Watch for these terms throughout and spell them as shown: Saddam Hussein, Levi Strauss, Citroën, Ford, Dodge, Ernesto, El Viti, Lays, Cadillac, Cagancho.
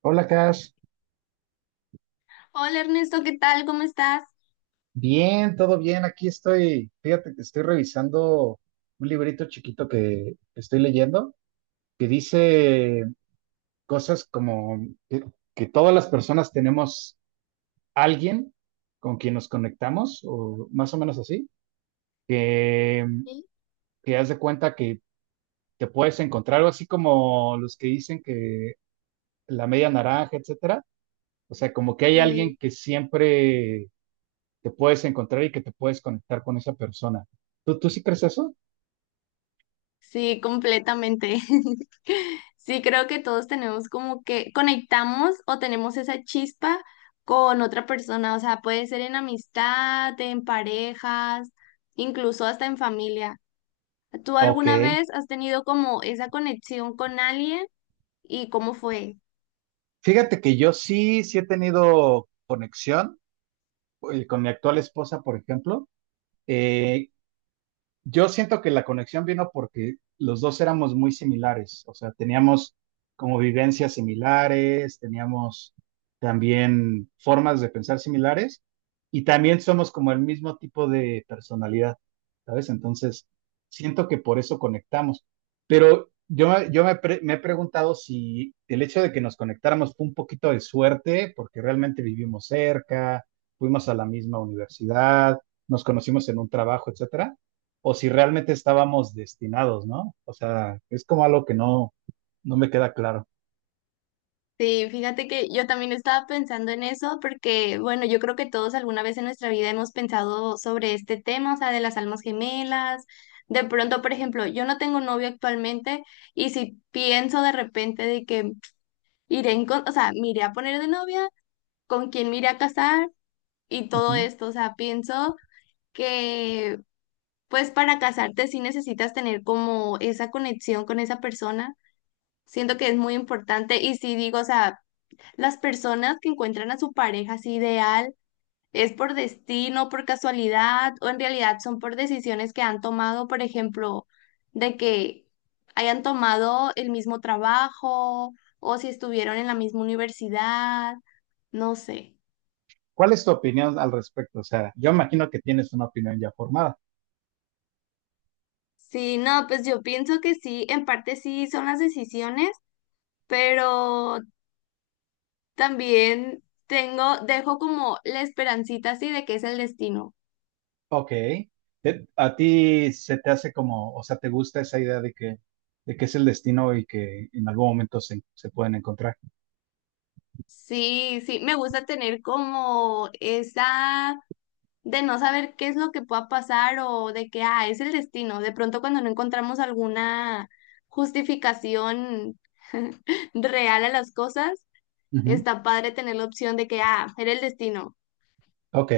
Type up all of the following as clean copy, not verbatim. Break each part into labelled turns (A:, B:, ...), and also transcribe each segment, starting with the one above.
A: Hola, Cash.
B: Hola Ernesto, ¿qué tal? ¿Cómo estás?
A: Bien, todo bien. Aquí estoy. Fíjate que estoy revisando un librito chiquito que estoy leyendo que dice cosas como que, que todas las personas tenemos alguien con quien nos conectamos, o más o menos así, que,
B: Sí.
A: que haz de cuenta que te puedes encontrar algo así como los que dicen que la media naranja, etcétera. O sea, como que hay alguien
B: Sí,
A: que siempre te puedes encontrar y que te puedes conectar con esa persona. ¿Tú sí crees eso?
B: sí, completamente. Sí, creo que todos tenemos como que conectamos o tenemos esa chispa con otra persona, o sea, puede ser en amistad, en parejas, incluso hasta en familia. ¿Tú alguna
A: Ok.
B: vez has tenido como esa conexión con alguien y cómo fue?
A: Fíjate que yo sí, sí he tenido conexión con mi actual esposa, por ejemplo. Eh, Yo siento que la conexión vino porque los dos éramos muy similares, o sea, teníamos como vivencias similares, teníamos también formas de pensar similares y también somos como el mismo tipo de personalidad, ¿sabes? Entonces, siento que por eso conectamos. Pero me he preguntado si el hecho de que nos conectáramos fue un poquito de suerte, porque realmente vivimos cerca, fuimos a la misma universidad, nos conocimos en un trabajo, etcétera, o si realmente estábamos destinados, ¿no? O sea, es como algo que no me queda claro.
B: Sí, fíjate que yo también estaba pensando en eso porque, bueno, yo creo que todos alguna vez en nuestra vida hemos pensado sobre este tema, o sea, de las almas gemelas. De pronto, por ejemplo, yo no tengo novio actualmente y si pienso de repente de que iré en, o sea, me iré a poner de novia, con quién me iré a casar y
A: Uh
B: todo
A: -huh.
B: esto, o sea, pienso que pues para casarte sí necesitas tener como esa conexión con esa persona. Siento que es muy importante y sí digo, o sea, las personas que encuentran a su pareja así ideal, ¿es por destino, por casualidad o en realidad son por decisiones que han tomado, por ejemplo, de que hayan tomado el mismo trabajo o si estuvieron en la misma universidad? No sé.
A: ¿Cuál es tu opinión al respecto? O sea, yo imagino que tienes una opinión ya formada.
B: Sí, no, pues yo pienso que sí, en parte sí son las decisiones, pero también tengo, dejo como la esperancita así de que es el destino.
A: Ok. ¿A ti se te hace como, o sea, te gusta esa idea de que es el destino y que en algún momento se pueden encontrar?
B: Sí, sí, me gusta tener como esa de no saber qué es lo que pueda pasar o de que, ah, es el destino. De pronto cuando no encontramos alguna justificación real a las cosas,
A: Ujú.
B: está padre tener la opción de que, ah, era el destino.
A: Ok.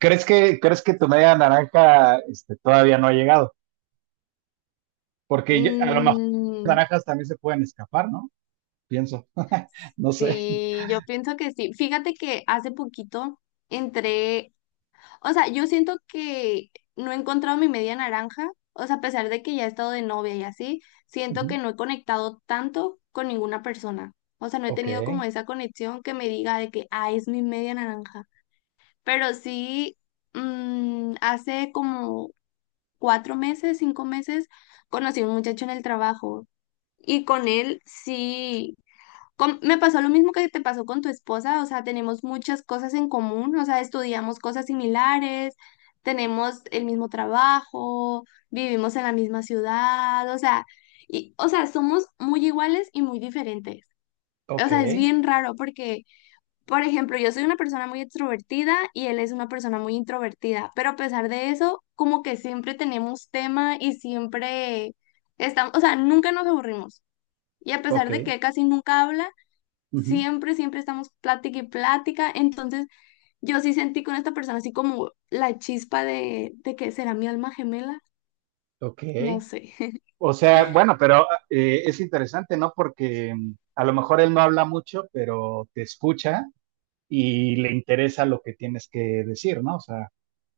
A: ¿Crees crees que tu media naranja este, todavía no ha llegado? Porque a lo mejor las
B: Mm,
A: naranjas también se pueden escapar, ¿no? Pienso. No sé.
B: sí, yo pienso que sí. Fíjate que hace poquito entré. O sea, yo siento que no he encontrado mi media naranja, o sea, a pesar de que ya he estado de novia y así, siento
A: Ujú.
B: que no he conectado tanto con ninguna persona. O sea, no he
A: Ok,
B: tenido como esa conexión que me diga de que, ah, es mi media naranja. Pero sí, hace como 4 meses, 5 meses, conocí a un muchacho en el trabajo y con él sí me pasó lo mismo que te pasó con tu esposa, o sea, tenemos muchas cosas en común, o sea, estudiamos cosas similares, tenemos el mismo trabajo, vivimos en la misma ciudad, o sea, y, o sea, somos muy iguales y muy diferentes. O
A: ok,
B: sea, es bien raro porque, por ejemplo, yo soy una persona muy extrovertida y él es una persona muy introvertida, pero a pesar de eso, como que siempre tenemos tema y siempre estamos, o sea, nunca nos aburrimos. Y a pesar
A: ok,
B: de que él casi nunca habla,
A: ujú,
B: siempre, siempre estamos plática y plática. Entonces, yo sí sentí con esta persona así como la chispa de que será mi alma gemela.
A: ok.
B: No sé.
A: O sea, bueno, pero es interesante, ¿no? Porque mm, a lo mejor él no habla mucho, pero te escucha y le interesa lo que tienes que decir, ¿no? O sea,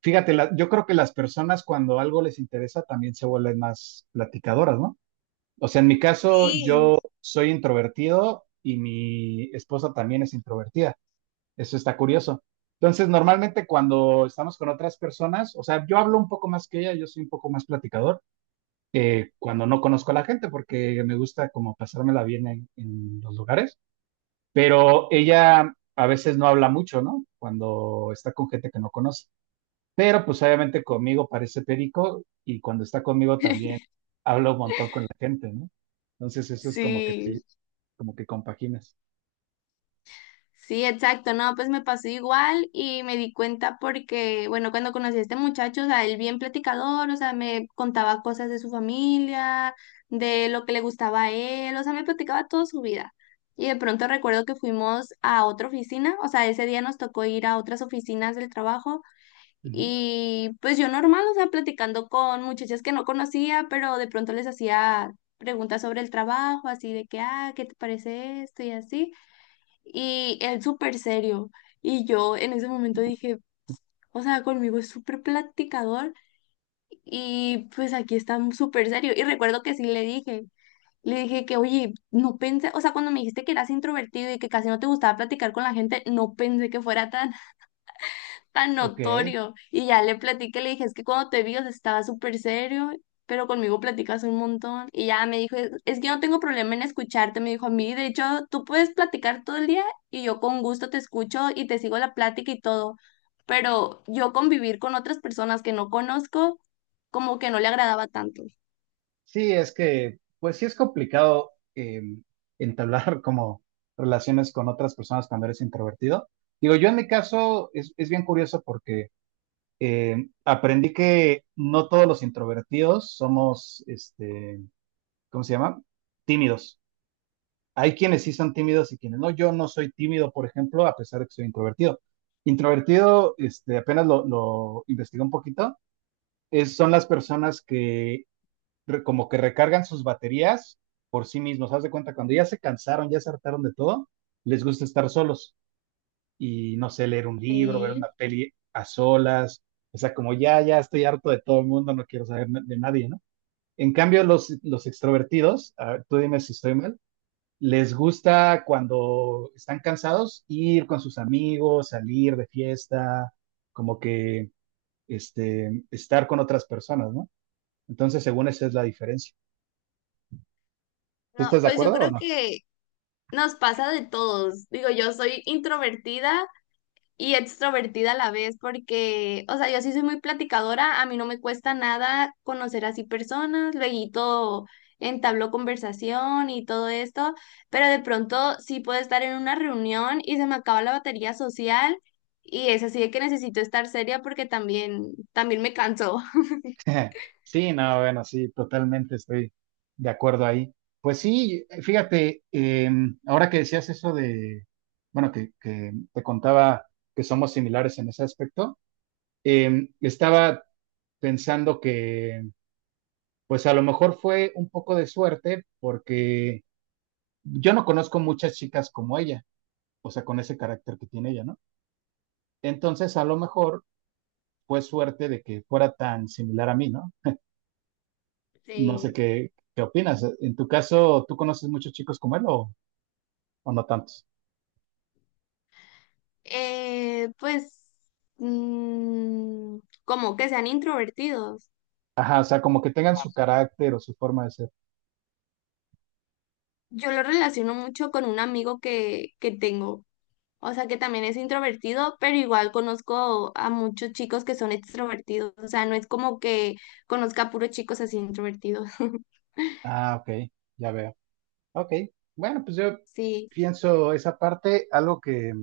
A: fíjate, yo creo que las personas cuando algo les interesa también se vuelven más platicadoras, ¿no? O sea, en mi caso,
B: Sí.
A: yo soy introvertido y mi esposa también es introvertida. Eso está curioso. Entonces, normalmente cuando estamos con otras personas, o sea, yo hablo un poco más que ella, yo soy un poco más platicador cuando no conozco a la gente, porque me gusta como pasármela bien en los lugares, pero ella a veces no habla mucho, ¿no? Cuando está con gente que no conoce. Pero pues obviamente conmigo parece perico y cuando está conmigo también habla un montón con la gente, ¿no? Entonces eso es como que
B: Sí,
A: como que compaginas.
B: sí, exacto. No, pues me pasó igual y me di cuenta porque, bueno, cuando conocí a este muchacho, o sea, él bien platicador, o sea, me contaba cosas de su familia, de lo que le gustaba a él, o sea, me platicaba toda su vida. Y de pronto recuerdo que fuimos a otra oficina, o sea, ese día nos tocó ir a otras oficinas del trabajo.
A: Ujú.
B: Y pues yo normal, o sea, platicando con muchachas que no conocía, pero de pronto les hacía preguntas sobre el trabajo, así de que, ah, ¿qué te parece esto? Y así. Y él súper serio. Y yo en ese momento dije, o sea, conmigo es súper platicador y pues aquí está súper serio. Y recuerdo que sí le dije que, oye, no pensé, o sea, cuando me dijiste que eras introvertido y que casi no te gustaba platicar con la gente, no pensé que fuera tan tan
A: Ok.
B: notorio. Y ya le platiqué, le dije, es que cuando te vi, o sea, estaba súper serio, pero conmigo platicas un montón. Y ya me dijo, es que yo no tengo problema en escucharte, me dijo a mí, de hecho, tú puedes platicar todo el día y yo con gusto te escucho y te sigo la plática y todo. Pero yo convivir con otras personas que no conozco, como que no le agradaba tanto.
A: Sí, es que, pues sí es complicado entablar como relaciones con otras personas cuando eres introvertido. Digo, yo en mi caso es bien curioso porque aprendí que no todos los introvertidos somos, este, ¿cómo se llama? Tímidos. Hay quienes sí son tímidos y quienes no. Yo no soy tímido, por ejemplo, a pesar de que soy introvertido. Introvertido, este, apenas lo investigué un poquito, son las personas que como que recargan sus baterías por sí mismos. Haz de cuenta, cuando ya se cansaron, ya se hartaron de todo, les gusta estar solos y no sé, leer un libro, ver
B: Sí.
A: una peli a solas. O sea, como ya estoy harto de todo el mundo, no quiero saber de nadie, ¿no? En cambio, los extrovertidos, a ver, tú dime si estoy mal, les gusta cuando están cansados ir con sus amigos, salir de fiesta, como que este, estar con otras personas, ¿no? Entonces, según esa es la diferencia. ¿Tú
B: No,
A: estás de
B: pues yo
A: acuerdo o
B: creo
A: no?
B: que nos pasa de todos. Digo, yo soy introvertida y extrovertida a la vez, porque, o sea, yo sí soy muy platicadora, a mí no me cuesta nada conocer así personas, luego entabló conversación y todo esto, pero de pronto sí puedo estar en una reunión y se me acaba la batería social y es así de que necesito estar seria porque también, también me canso.
A: Sí, no, bueno, sí, totalmente estoy de acuerdo ahí. Pues sí, fíjate, ahora que decías eso de, bueno, que te contaba que somos similares en ese aspecto, estaba pensando que, pues a lo mejor fue un poco de suerte porque yo no conozco muchas chicas como ella, o sea, con ese carácter que tiene ella, ¿no? Entonces, a lo mejor fue suerte de que fuera tan similar a mí, ¿no? No sé
B: Sí.
A: qué opinas. En tu caso, ¿tú conoces muchos chicos como él o no tantos?
B: Pues, mm, como que sean introvertidos.
A: Ajá, o sea, como que tengan su carácter o su forma de ser.
B: Yo lo relaciono mucho con un amigo que tengo. O sea, que también es introvertido, pero igual conozco a muchos chicos que son extrovertidos. O sea, no es como que conozca a puros chicos así introvertidos.
A: Ah, ok, ya veo. Ok, bueno, pues yo
B: Sí,
A: pienso esa parte. Algo que,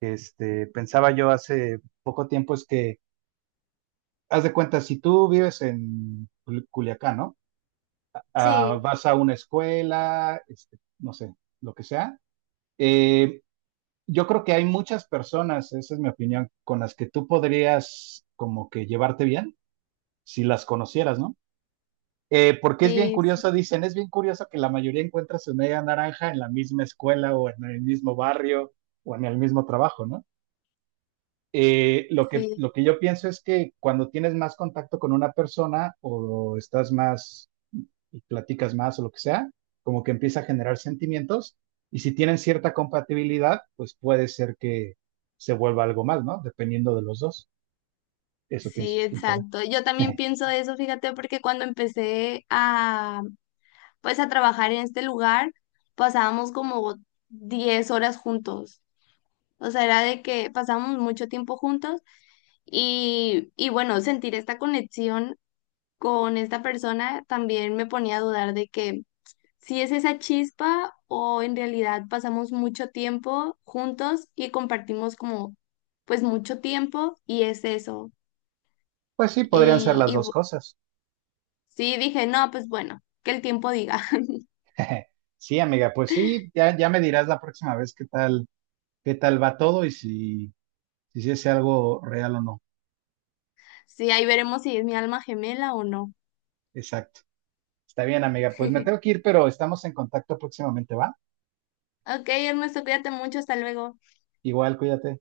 A: que, este, pensaba yo hace poco tiempo es que, haz de cuenta, si tú vives en Culiacán, ¿no? Ah,
B: sí,
A: vas a una escuela, este, no sé, lo que sea. eh, yo creo que hay muchas personas, esa es mi opinión, con las que tú podrías como que llevarte bien si las conocieras, ¿no? Porque es bien
B: sí,
A: curioso, dicen, es bien curioso que la mayoría encuentra su media naranja en la misma escuela o en el mismo barrio o en el mismo trabajo, ¿no?
B: sí,
A: Lo que yo pienso es que cuando tienes más contacto con una persona o estás más y platicas más o lo que sea, como que empieza a generar sentimientos y si tienen cierta compatibilidad, pues puede ser que se vuelva algo más, ¿no? Dependiendo de los dos. Eso pienso,
B: sí,
A: quién sabe.
B: exacto. Yo también pienso eso, fíjate, porque cuando empecé a, pues, a trabajar en este lugar, pasábamos como 10 horas juntos. O sea, era de que pasábamos mucho tiempo juntos y bueno, sentir esta conexión con esta persona también me ponía a dudar de que si es esa chispa o en realidad pasamos mucho tiempo juntos y compartimos como pues mucho tiempo y es eso.
A: Pues sí, podrían ser las
B: Y
A: dos cosas.
B: sí dije, no, pues bueno, que el tiempo diga.
A: Sí, amiga, pues sí, ya, ya me dirás la próxima vez qué tal, va todo y si, si es algo real o no.
B: Sí, ahí veremos si es mi alma gemela o no.
A: Exacto. Está bien, amiga. Pues me tengo que ir, pero estamos en contacto próximamente, ¿va?
B: Ok, Ernesto, cuídate mucho, hasta luego.
A: Igual, cuídate.